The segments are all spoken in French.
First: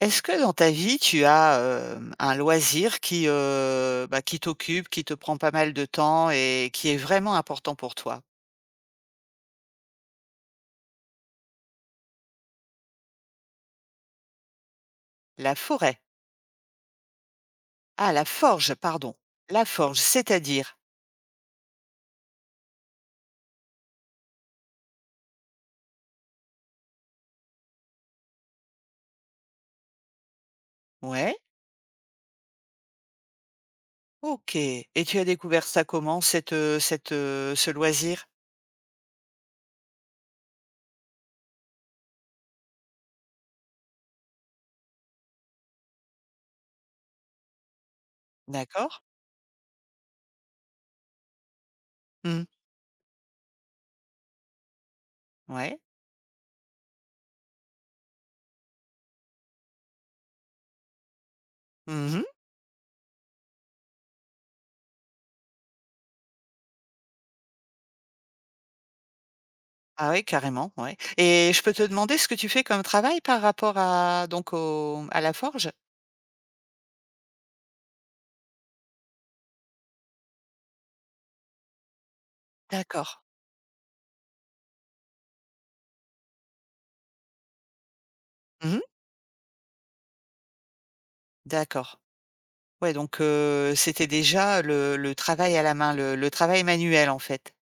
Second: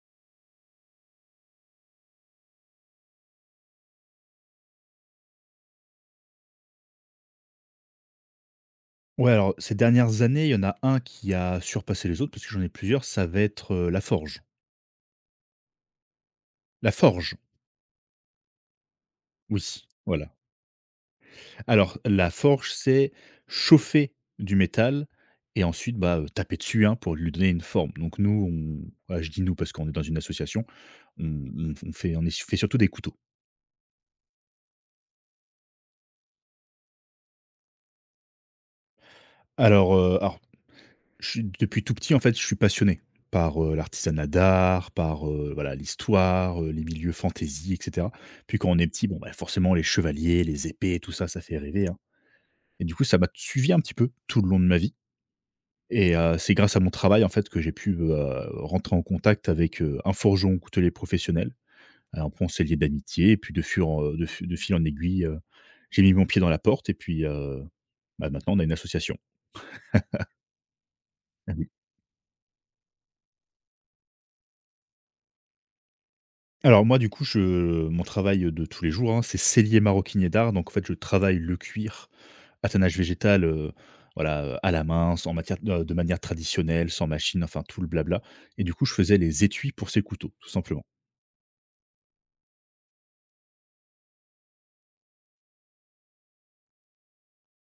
Est-ce que dans ta vie, tu as, un loisir qui, bah, qui t'occupe, qui te prend pas mal de temps et qui est vraiment important pour toi? Ouais, alors ces dernières années, il y en a un qui a surpassé les autres parce que j'en ai plusieurs, ça va être, la forge. La forêt. La forge, Ah, la forge, pardon. La oui, forge, voilà. c'est-à-dire? Alors la forge, c'est chauffer du métal et ensuite, bah, taper dessus, hein, pour lui donner une forme. Donc nous, on ah, je dis «nous» parce qu'on est dans une association, on Ouais, on fait on est fait surtout des couteaux. OK et tu as découvert ça comment ce loisir? Alors, je suis depuis tout petit, en fait, je suis passionné par, l'artisanat d'art, par, voilà, l'histoire, les milieux fantasy, et cetera. Puis quand on est D'accord. petit, bon, bah, forcément les chevaliers, les épées, tout ça, ça fait rêver, hein, Mmh. et du coup, ça m'a suivi un petit peu tout le long de ma vie Ouais. et c'est grâce à mon travail, en fait, que j'ai pu, rentrer en contact avec, un forgeron coutelier professionnel. Mmh Alors après on s'est liés d'amitié et puis de fur en de fu de fil en aiguille, j'ai mis mon pied dans la porte et puis, bah, maintenant on a une association. Ah oui, carrément, ouais et je peux te demander ce que tu fais comme travail par rapport à donc au à la forge? Alors moi, du coup, je mon travail de tous les jours, hein, c'est sellier maroquinier d'art. Donc en fait, je travaille le cuir à tannage D'accord. végétal, voilà, à la main, sans matière de manière traditionnelle, sans machine, enfin tout le blabla et du Mmh coup, je faisais les étuis pour ces couteaux, tout simplement. D'accord. Ouais, donc c'était déjà le travail à la main, le travail manuel, en fait.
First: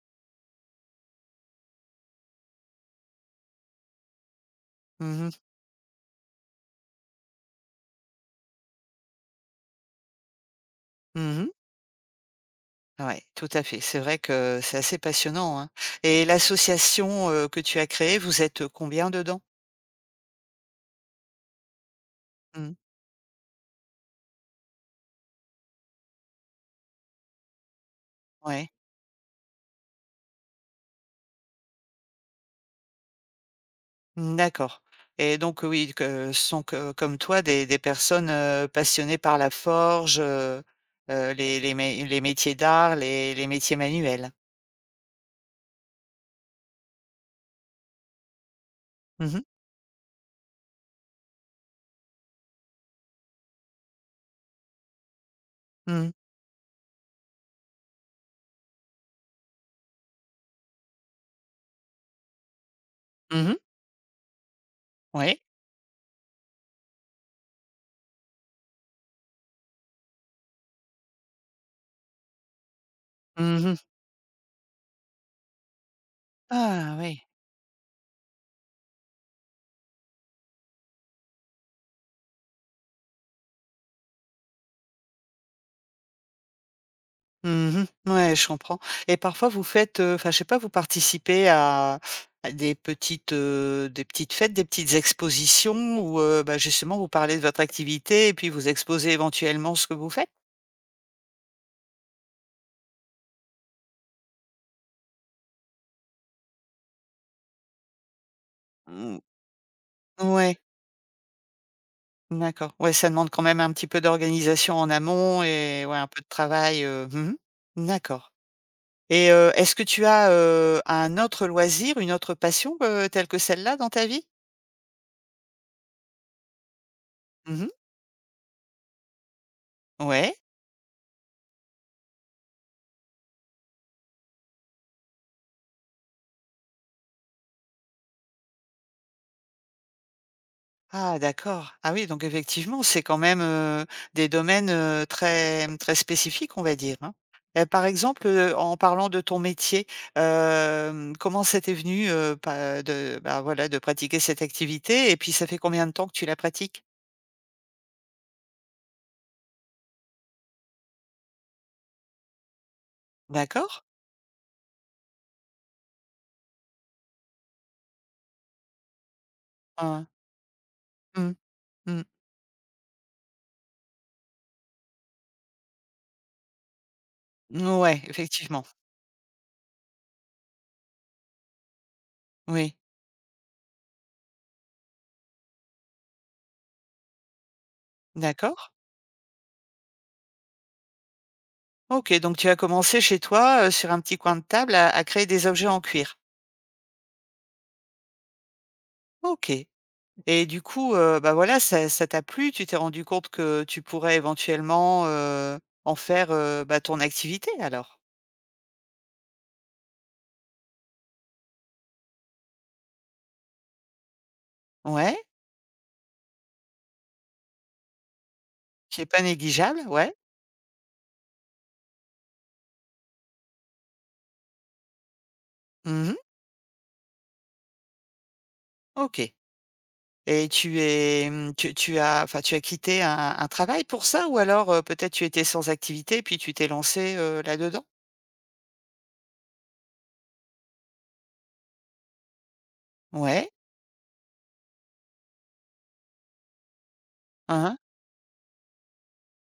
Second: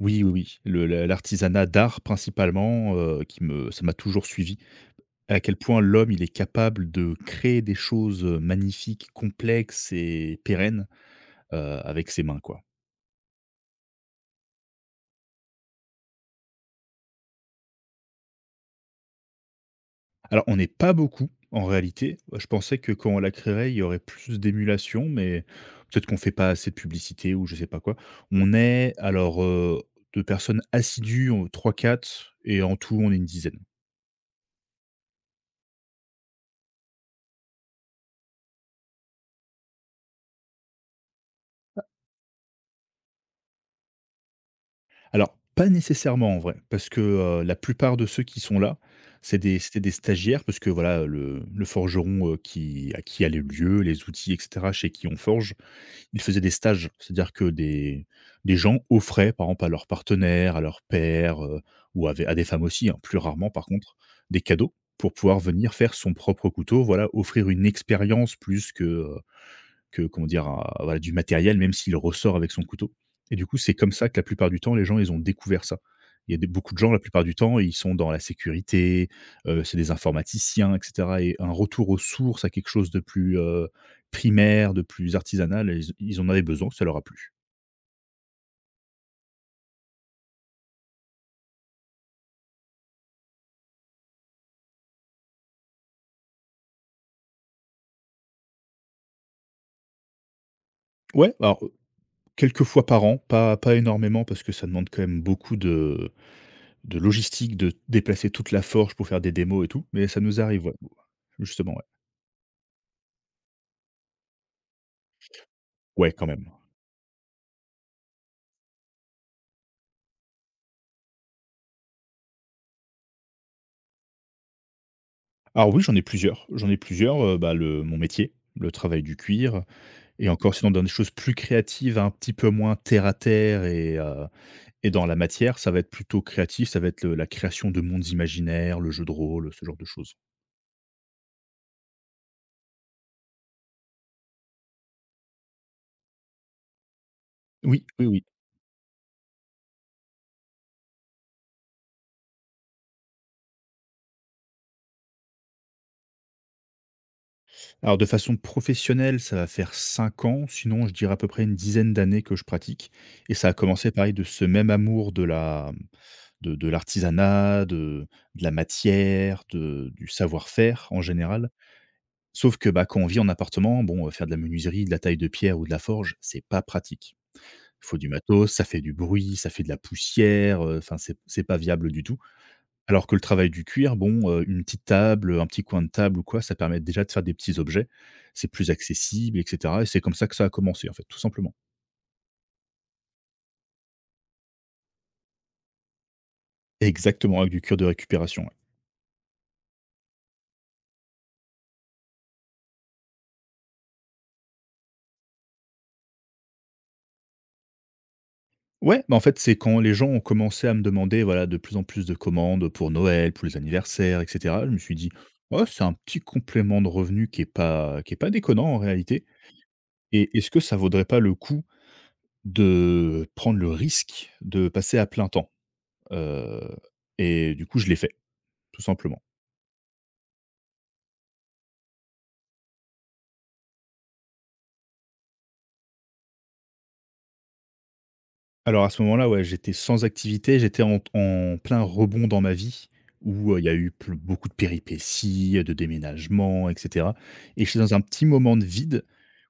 Oui, oui, oui, le l'artisanat d'art principalement, qui me ça m'a toujours suivi. Mmh mh. À quel point l'homme, il est capable de créer des choses, magnifiques, complexes et pérennes, Mmh. heu, avec ses mains, quoi. Ouais, tout à fait. C'est vrai que c'est assez passionnant, hein, et l'association, que tu as créée, vous êtes combien dedans? Alors, on n'est pas beaucoup en réalité. Je Mmh. pensais que quand on la créerait, il y aurait plus d'émulation, mais peut-être qu'on fait pas assez de publicité ou je sais pas quoi. On Ouais. est alors de personnes assidues, trois quatre, et en tout, on est une dizaine. Mmh, d'accord, et donc oui, que ce sont que comme toi des personnes, passionnées par la forge, les métiers d'art, les métiers manuels. Alors, pas nécessairement en vrai, parce que, la plupart de ceux qui sont là, Mmh mh. C'était des stagiaires parce que voilà, le forgeron, qui a les lieux, les outils et cetera, chez qui on forge, Mmh. ils faisaient des stages. C'est-à-dire que des gens offraient, par exemple, à leurs partenaires, à leurs pères, ou à des femmes aussi, hein, plus rarement Mmh. par contre, des cadeaux pour pouvoir Ouais. venir faire son propre couteau. Voilà, offrir une expérience plus que, euh, voilà, du matériel, même s'il ressort avec son couteau. Et du coup, c'est Mmh. comme ça que la plupart du temps, les gens, ils ont découvert ça. Il y a des- Beaucoup de gens, Ah la oui. plupart du temps, ils sont dans la sécurité, c'est des informaticiens, etc. Et un retour aux sources, à quelque chose de plus primaire, de plus artisanal, ils en avaient besoin, ça leur a plu. Mmh. Ouais, je comprends, et parfois vous faites, enfin, je sais pas, vous participez à des petites fêtes, des petites expositions où, bah, justement vous parlez de votre activité et puis vous exposez éventuellement ce que vous faites? Ouais, alors quelques fois par an, pas énormément parce que ça demande quand même beaucoup de logistique, de déplacer toute la forge pour Mmh. faire des démos et tout, mais ça nous Ouais, arrive, ouais, justement, ouais. d'accord. Ouais, ça demande quand même un petit peu d'organisation en amont et ouais, un Ouais, peu quand de même. travail, mmh D'accord, et est-ce que tu as, un autre loisir, une autre passion, telle que celle-là dans ta vie? Alors oui, j'en ai plusieurs. J'en ai plusieurs, bah, Mmh. le mon métier, le travail du cuir et Ouais. encore sinon dans des choses plus créatives, un petit peu moins terre à terre et dans la matière, ça va être plutôt créatif, ça va être le la création de mondes imaginaires, le jeu de rôle, ce genre de choses. Ah d'accord. Ah oui, donc effectivement, c'est quand même, des domaines, très, très spécifiques, on va dire, hein. Par Oui, oui, oui. exemple, en parlant de ton métier, comment ça t'est venu, pas de bah, voilà, de pratiquer cette activité et puis ça fait combien de temps que tu la pratiques? Alors de façon professionnelle, ça va faire 5 ans, sinon je dirais à peu près une dizaine d'années que je pratique et ça a D'accord. commencé pareil de ce même amour de l'artisanat, de la matière, de du Hein. savoir-faire en Mmh. général. Mmh. Sauf que, bah, quand on vit en appartement, bon, faire de la menuiserie, de la taille de pierre ou de la forge, c'est pas pratique. Il faut Ouais, du matos, ça effectivement. fait du bruit, ça fait de la poussière, enfin c'est pas viable du tout. Oui. Alors que le travail du cuir, bon, une petite table, un petit coin de table ou quoi, ça permet déjà de faire des petits objets. C'est D'accord. plus accessible et cetera et c'est comme ça que ça a commencé, en fait, tout simplement. OK, donc tu as commencé chez toi, sur un petit coin de table à créer des objets en cuir. Exactement, avec du cuir de récupération, ouais. OK. Et du coup, bah, voilà, ça t'a plu, tu t'es rendu compte que tu pourrais éventuellement, en faire, bah, ton activité alors? Ouais, bah, en fait, c'est quand les gens ont commencé à me demander, voilà, de plus en plus de commandes pour Noël, pour les anniversaires, et cetera. Je me suis dit: Ouais, «Oh, c'est un petit complément de revenu qui est pas déconnant en c'est pas réalité négligeable, ouais. et est-ce que ça vaudrait pas le coup de prendre le risque de passer à plein temps?» Mmh. heu et du coup, je l'ai fait, tout OK. simplement. Et tu es, tu as quitté un travail pour ça? Ou alors, peut-être tu étais sans activité puis tu t'es lancé, là-dedans? Alors à ce moment-là, ouais, j'étais sans activité, j'étais en plein rebond dans ma vie Ouais. où, il y a eu ple beaucoup de péripéties, de déménagements, et cetera Hein, et hein. j'étais dans un petit moment de vide.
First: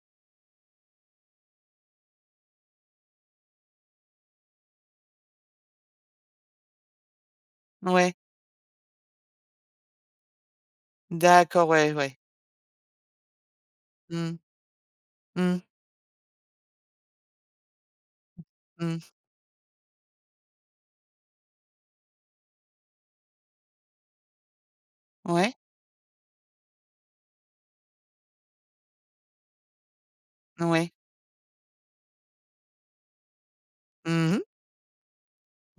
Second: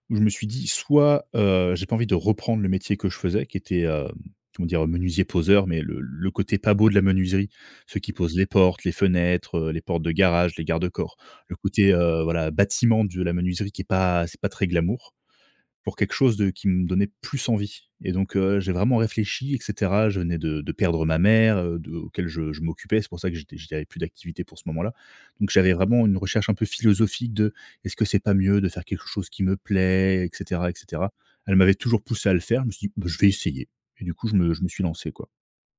Où je me suis dit soit, j'ai pas envie de reprendre le métier que je faisais qui était, comment dire? Menuisier poseur, mais le côté pas beau de la menuiserie. Ceux qui Ouais. posent les portes, les fenêtres, les portes de garage, les garde-corps. Le D'accord, ouais, côté, ouais. Voilà, bâtiment de la menuiserie qui est pas Mmh. c'est pas très glamour Mmh. pour quelque chose de qui me donnait plus envie et donc j'ai Mmh. vraiment réfléchi et cetera. Je venais de perdre ma mère, de auquel je m'occupais. C'est pour ça que j'avais plus d'activité pour ce moment-là. Donc Ouais. j'avais vraiment une recherche un peu philosophique de: «Est-ce que c'est pas mieux de faire quelque chose qui me plaît?» et cetera et Ouais. cetera. Elle m'avait toujours poussé à le faire. Je me suis dit: «Bah, je vais essayer» et du coup, Mmh. Je me suis lancé, quoi.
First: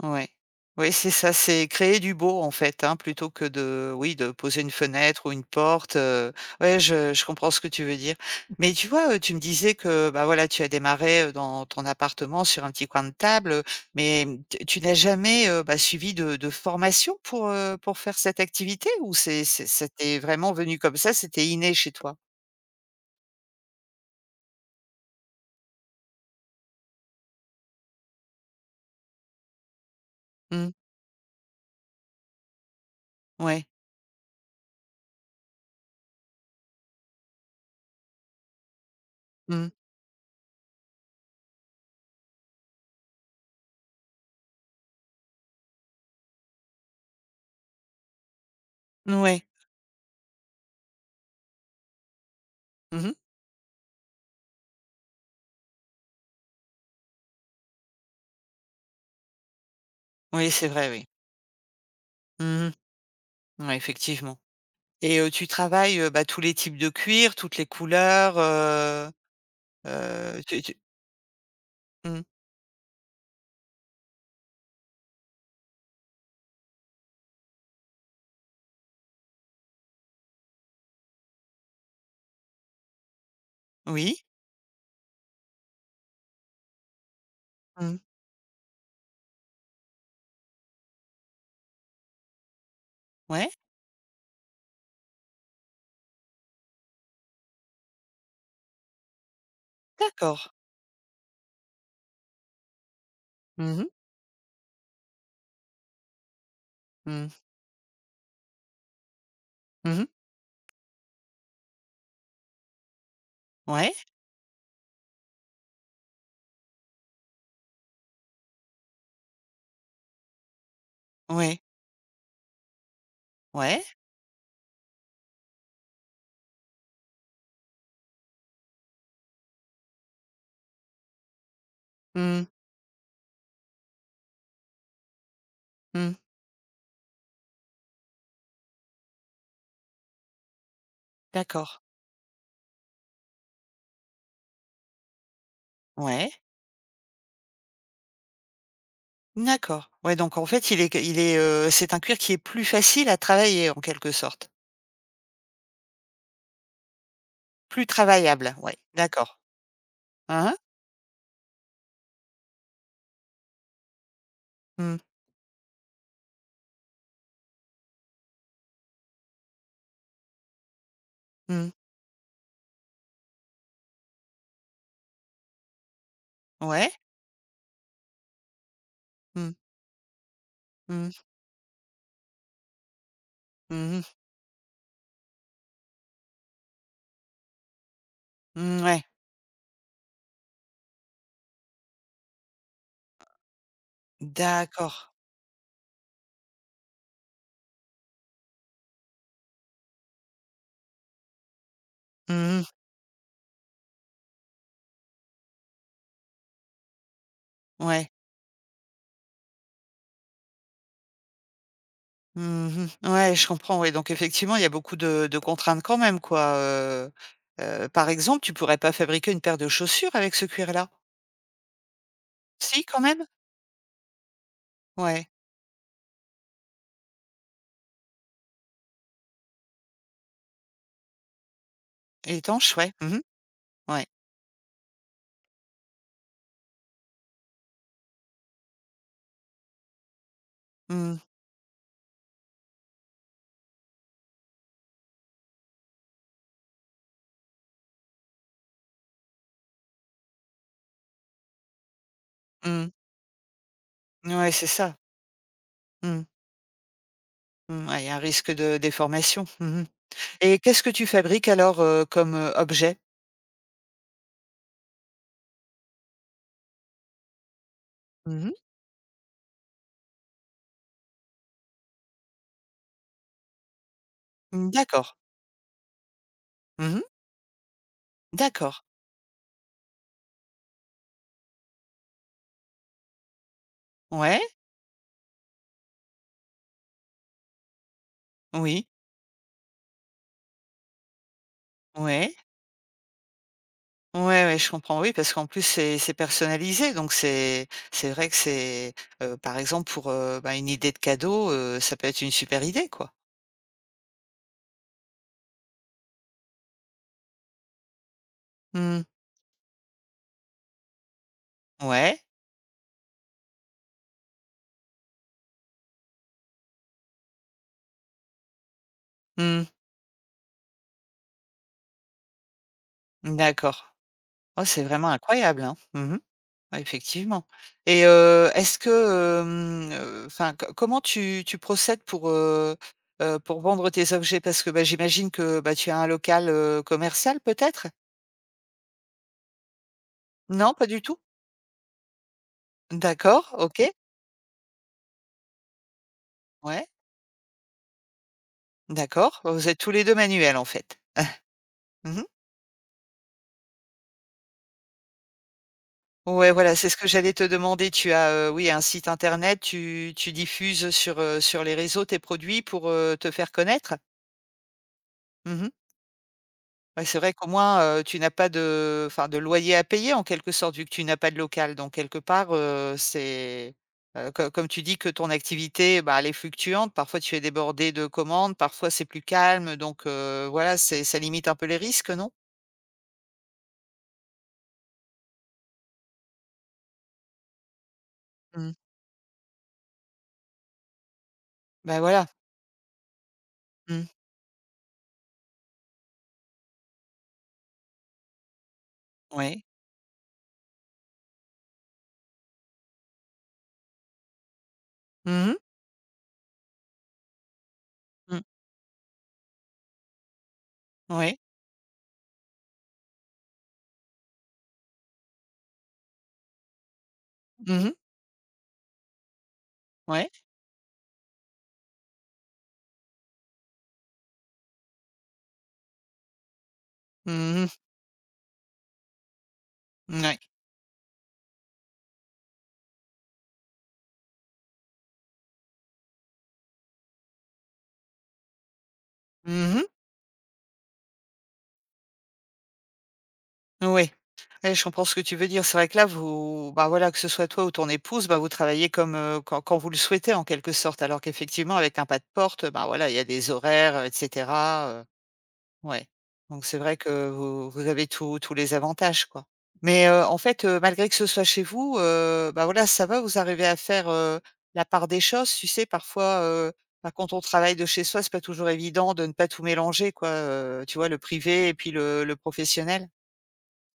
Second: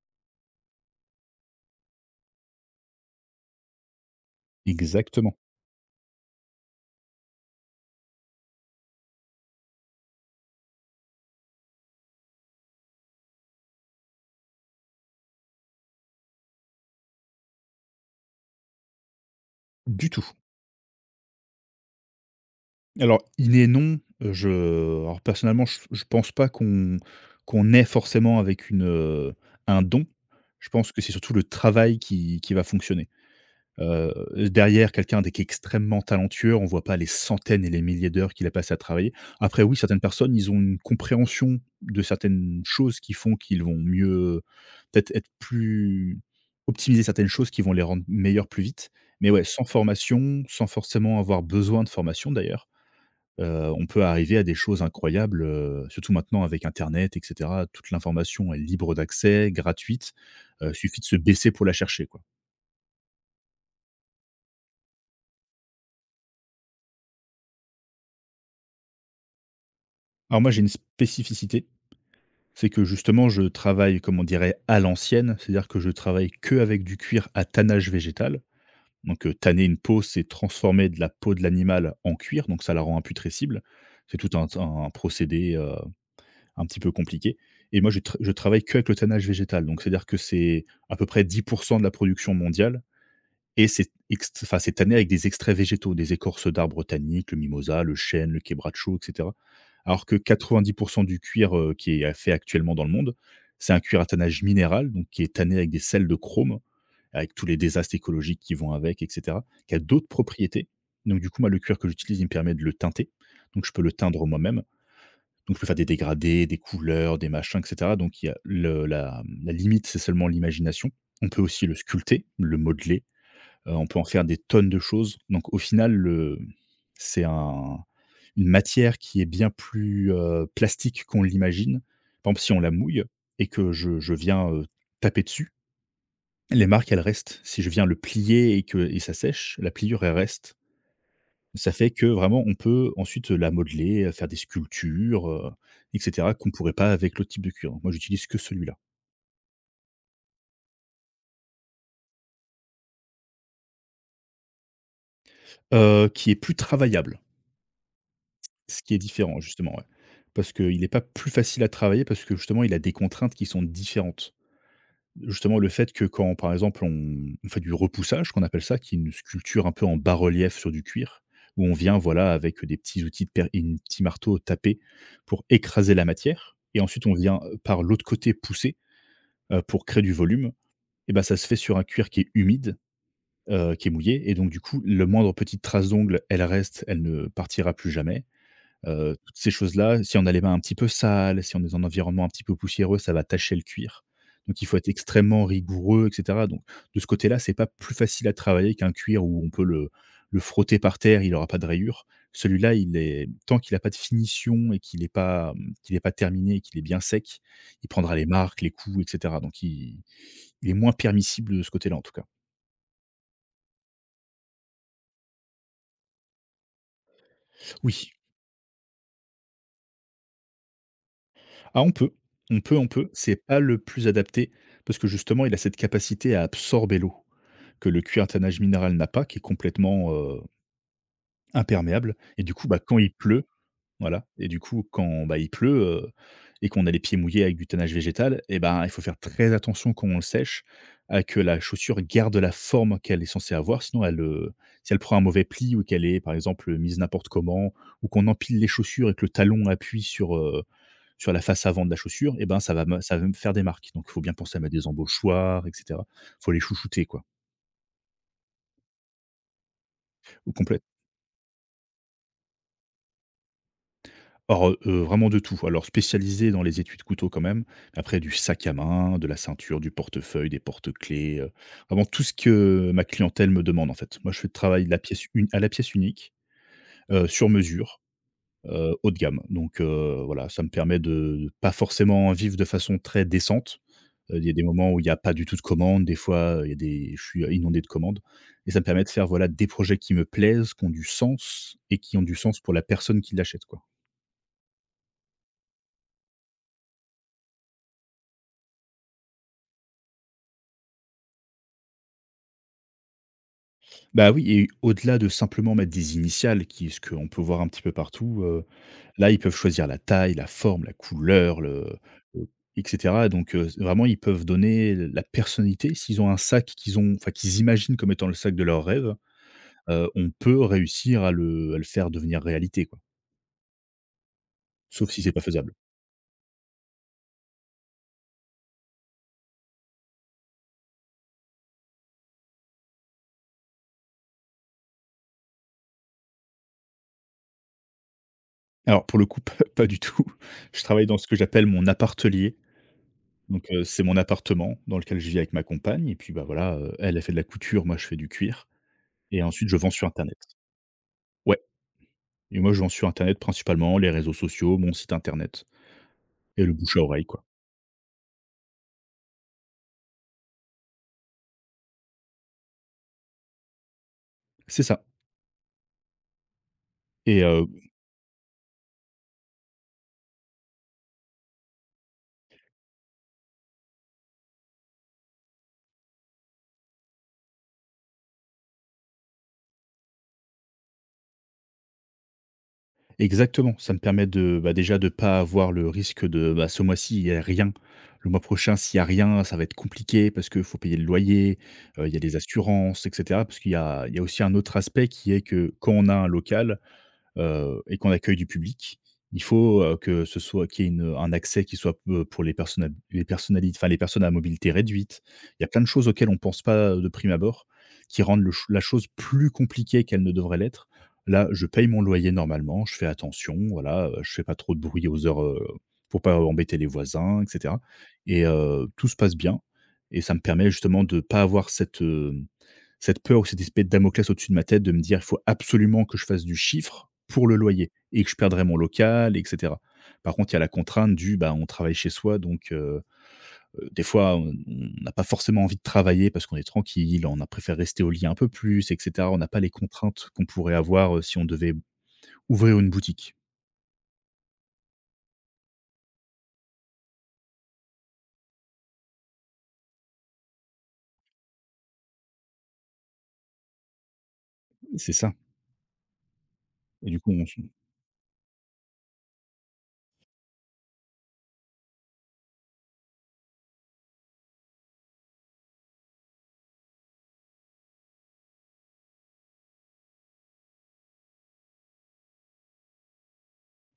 Ouais. Oui, c'est ça, c'est créer du beau en fait, hein, plutôt que de oui, de poser une fenêtre ou Exactement. une porte, ouais, je comprends ce que tu veux dire. Mais tu vois, tu me disais que, bah, voilà, tu as démarré, dans ton appartement sur un petit coin de table, mais, tu n'as jamais, bah, suivi de formation pour faire cette activité ou c'est ça Du t'est tout. vraiment venu comme ça, c'était inné chez toi? Alors, inné et non, je alors personnellement, je pense pas qu'on naît forcément avec un don. Je Mmh. pense que c'est surtout le travail qui va fonctionner. Ouais. Heu, derrière quelqu'un dès qui est extrêmement talentueux, on voit pas les centaines et les milliers d'heures qu'il a passé à travailler. Après Mmh. oui, certaines personnes, ils ont une compréhension de certaines choses qui font qu'ils vont mieux peut-être être plus optimiser certaines choses qui vont les rendre meilleurs plus vite. Mais ouais, Ouais. sans formation, sans forcément avoir besoin de formation d'ailleurs. Mmh. On peut arriver à des choses incroyables, surtout maintenant avec internet et cetera. Toute l'information est libre d'accès, gratuite, Oui, c'est vrai, suffit oui. de se baisser pour la chercher, quoi. Mmh. Ouais, effectivement. Et tu travailles, bah, tous les types de cuir, toutes les couleurs, heu, Alors moi, tu j'ai une tu spécificité, mmh, c'est que justement je travaille, comme on dirait, à l'ancienne, c'est-à-dire que je travaille que avec du cuir à tannage végétal. Donc, tanner une peau, c'est transformer de la peau de l'animal en cuir, donc ça la rend imputrescible. C'est oui, tout un procédé, un petit peu compliqué. Et moi, mmh, je travaille qu'avec le tannage végétal. Donc, c'est-à-dire que c'est à peu près 10% de la production mondiale. ouais, Enfin, c'est tanné avec des extraits végétaux, des écorces d'arbres tanniques, le mimosa, le chêne, le quebracho, etc. Alors que d'accord. 90% du cuir qui est fait actuellement dans le monde, c'est Mmh un mh. cuir à tannage minéral, donc qui est tanné avec des sels de chrome, Mmh. avec tous les désastres écologiques qui vont avec, etc., qui a Mmh. d'autres propriétés. Donc, du coup, moi, le cuir que j'utilise, il me permet de le teinter. Donc, je peux le Ouais, teindre moi-même. Donc, je peux faire des dégradés, des couleurs, des machins, et cetera. Donc, il y a le la la limite, c'est seulement l'imagination. On peut ouais, aussi le sculpter, le modeler, ouais. on peut en faire des tonnes de choses. Donc, au final, le c'est un une matière qui est bien plus, plastique qu'on l'imagine. Par exemple, Mmh. si on la mouille et que je viens, taper dessus, Mmh. les marques, elles restent. Si je viens le plier et que ça sèche, la pliure, elle reste. D'accord. Ça fait que vraiment on peut ensuite la modeler, faire des sculptures, et Ouais. cetera, qu'on ne pourrait pas avec l'autre type de cuir. Moi, j'utilise que celui-là, D'accord. Ouais, donc en fait, il est, c'est un cuir qui est plus facile à travailler en quelque sorte. Qui est plus travaillable, Plus travaillable, ouais, ce qui est d'accord. différent justement, ouais. Hein Parce hein. qu'il n'est pas plus facile à travailler parce que justement il a des contraintes qui sont différentes. Mmh. Justement le fait que quand, par exemple, on fait du repoussage qu'on appelle ça, qui est une sculpture un peu en bas-relief sur du cuir, où Mmh. on vient, voilà, avec des petits outils de per et une petit marteau taper pour écraser la matière et Ouais. ensuite on vient, par l'autre côté pousser Mmh. Pour créer du volume Mmh. et ben ça se fait sur un cuir qui est humide, qui est Mmh mh. mouillé et donc du coup, le moindre petite trace d'ongle, elle reste, elle ne partira plus jamais. Mmh, ouais. Toutes ces choses-là, si on a les mains un petit peu sales, si on est dans un environnement un petit peu poussiéreux, ça va tacher le cuir. Donc il faut être D'accord. extrêmement rigoureux et cetera. Donc de ce côté-là, c'est pas plus facile à travailler qu'un cuir où on peut le frotter par terre, il n'aura pas de rayures. Mmh. Celui-là, il est tant qu'il n'a pas de finition et qu'il n'est pas, qu'il est pas terminé et qu'il est bien sec, il Ouais. prendra les marques, les coups et cetera. Donc il est moins permissible de ce côté-là, en tout cas. Mmh. Ouais, je comprends, oui, donc effectivement, il y a beaucoup de contraintes quand même, quoi, par Oui. exemple, tu pourrais pas fabriquer une paire de chaussures avec ce cuir-là? Ah, on peut, on peut, Si, on quand peut. même? C'est pas le plus adapté parce que Ouais, justement, il a cette capacité à absorber l'eau que le cuir à tannage minéral n'a pas, qui est complètement, imperméable et du coup, étanche, bah, ouais. quand il Mmh. pleut. Ouais. Voilà et du coup, quand, bah, il pleut, et qu'on a les pieds mouillés avec du tannage végétal et ben, il faut faire très attention quand on le sèche Mmh. à que la chaussure garde la forme qu'elle est censée avoir, sinon elle, si elle prend un mauvais pli ou qu'elle est, par exemple, mise n'importe comment ou qu'on empile les chaussures et que le talon appuie sur, sur la face avant de la chaussure et ben, Mmh. Ça va me faire des marques. Donc, il faut bien Ouais, penser à c'est mettre des ça. embauchoirs et cetera. Mmh. Il faut les chouchouter, quoi. Mmh, ouais, il y a un risque de déformation. Mmh Ou et qu'est-ce complèt que tu fabriques alors, comme, objet? Alors, vraiment de tout. Alors spécialisé dans les étuis de couteaux quand même. Après du Mmh. sac à main, de la ceinture, du portefeuille, des porte-clés, vraiment tout ce que ma clientèle me demande, en fait. Moi, je fais le Mmh, travail de la d'accord. pièce uni à la pièce unique, Mmh. Sur mesure, D'accord. Haut de gamme. Donc, voilà, ça me permet de pas forcément vivre de façon très décente. Ouais. Il y a des moments où il y a pas du tout de commandes, des fois, il y a des je suis inondé de commandes et ça me Oui. permet de faire, voilà, des projets qui me plaisent, qui ont du sens et qui ont Ouais. du sens pour la personne qui l'achète, quoi. Ouais, ouais, je comprends, oui, parce qu'en plus c'est personnalisé, donc c'est vrai que c'est, par exemple pour, bah, une idée de cadeau, ça peut être une super idée, quoi. Bah, oui et au-delà de simplement mettre des initiales qui ce qu'on peut voir un petit peu partout, Mmh. là, ils peuvent choisir la taille, la forme, la couleur, Ouais. le et cetera donc vraiment, ils peuvent donner la personnalité. S'ils ont un sac qu'ils imaginent comme étant le sac de leurs rêves, Mmh. On peut réussir à le faire devenir réalité, quoi. D'accord. Oh, c'est vraiment Sauf si c'est pas incroyable, faisable. hein. Mmh. Ouais, effectivement, et est-ce que, hem, enfin, comment tu procèdes pour vendre tes objets? Parce que, bah, j'imagine que, bah, tu as un local, commercial peut-être? Alors pour le coup, pas du tout. Non, Je pas du travaille tout? dans ce que j'appelle mon appartelier D'accord, donc OK. c'est mon appartement dans lequel je vis avec ma compagne et puis, bah, voilà, Ouais. Elle, elle fait de la couture, moi je fais du cuir. D'accord, Et bah, vous ensuite, je êtes tous vends les sur 2 internet. manuels en fait? Ouais Mmh. et moi, je vends sur internet principalement, les réseaux sociaux, mon site internet Ouais, et le voilà, c'est ce bouche à que oreille, j'allais quoi. te demander. Tu as, oui, un site internet, tu diffuses sur les réseaux tes produits pour, te faire connaître? C'est ça Mmh. Ouais, c'est vrai et qu'au moins, tu n'as pas de, enfin, de loyer à payer en quelque sorte vu que tu n'as pas de local. Donc quelque part, c'est, co comme tu dis que ton activité, bah, elle est fluctuante, parfois tu es débordé de commandes, parfois c'est plus calme, donc voilà, c'est ça limite un peu les risques, non? exactement, ça me permet de, bah, déjà de pas avoir le risque de, bah, ce mois-ci, il y a rien. Le mois Mmh. prochain, s'il y a rien, ça va être compliqué parce qu'il faut payer le loyer, Bah, il y a voilà. des assurances et cetera. Parce qu'il y Mmh. a aussi un autre aspect qui est que quand on a un local, et qu'on accueille du public. Il Ouais. faut, que ce soit qu'il y ait une un accès qui soit, pour les personnes à les personnes à mobilité réduite. Mmh. Il y a plein de choses auxquelles on ne pense pas, de prime abord, qui Mmh. rendent le ch la chose plus compliquée qu'elle ne devrait l'être. Ouais. Là, je paye mon loyer normalement, je fais attention, voilà, je fais pas trop de bruit aux heures, pour pas embêter les voisins et cetera Mmh mh. et tout se passe bien et Ouais. ça me permet justement de pas avoir cette, cette peur ou cette espèce de Damoclès au-dessus de ma tête de me dire: «Il faut absolument que je fasse du chiffre pour Mmh le mh. loyer et que je perdrai mon local» et cetera. Par Mouais. contre, il y a la contrainte du, bah, on travaille chez soi donc des fois, on n'a pas forcément envie de travailler parce qu'on est tranquille, on a préféré rester au lit un peu plus et cetera. On n'a pas les Mmh mh. contraintes qu'on pourrait avoir, si on devait ouvrir une boutique. Ouais. Ouais, je comprends ce que tu veux dire. C'est vrai que là, vous bah, voilà, que ce soit toi ou ton épouse, bah, vous travaillez comme, quand vous le souhaitez en quelque sorte. Alors qu'effectivement avec un pas de porte, bah, voilà, il y a des horaires, et cetera, C'est ça ouais, donc c'est vrai et du que coup, on se vous avez tous les avantages, quoi. Mais, en fait, malgré que ce soit chez vous, bah, voilà, ça va, vous arrivez à faire, la part des choses? Tu sais, parfois, bah, quand on travaille de chez soi, c'est pas toujours évident de ne pas tout mélanger, quoi, tu vois, le privé et puis le professionnel?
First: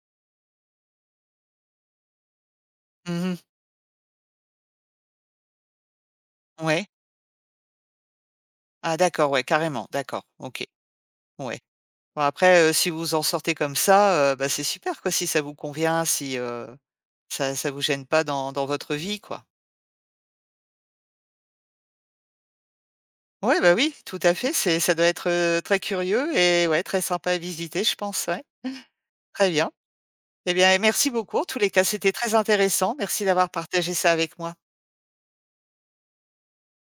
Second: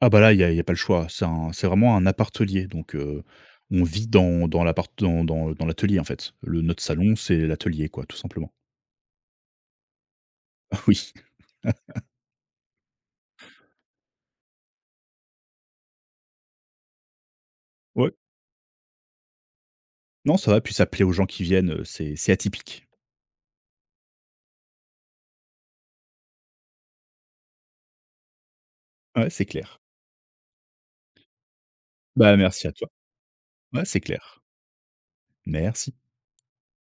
ah bah, là, il y a pas le choix. C'est vraiment un appart donc Mmh. on vit dans l'appart dans l'atelier, en fait. Le Notre Ouais. salon, c'est l'atelier, quoi, tout simplement. Ah d'accord, ouais, carrément, d'accord, OK, Oui, ouais. Bon après, si vous en sortez comme ça, bah, c'est super, quoi, si ça vous convient, si, ça vous gêne ouais. pas dans votre vie, quoi. Non, ça va, puis ça plaît aux gens qui viennent, c'est atypique. Ouais, bah, oui, tout à fait, c'est ça doit être, très curieux et ouais, très sympa à visiter, je pense, ouais. Ouais, c'est Très bien. clair. Et bien, merci beaucoup en tous les cas, c'était très Bah, merci à toi. intéressant. Merci d'avoir Ouais, partagé c'est ça avec clair. moi. Merci.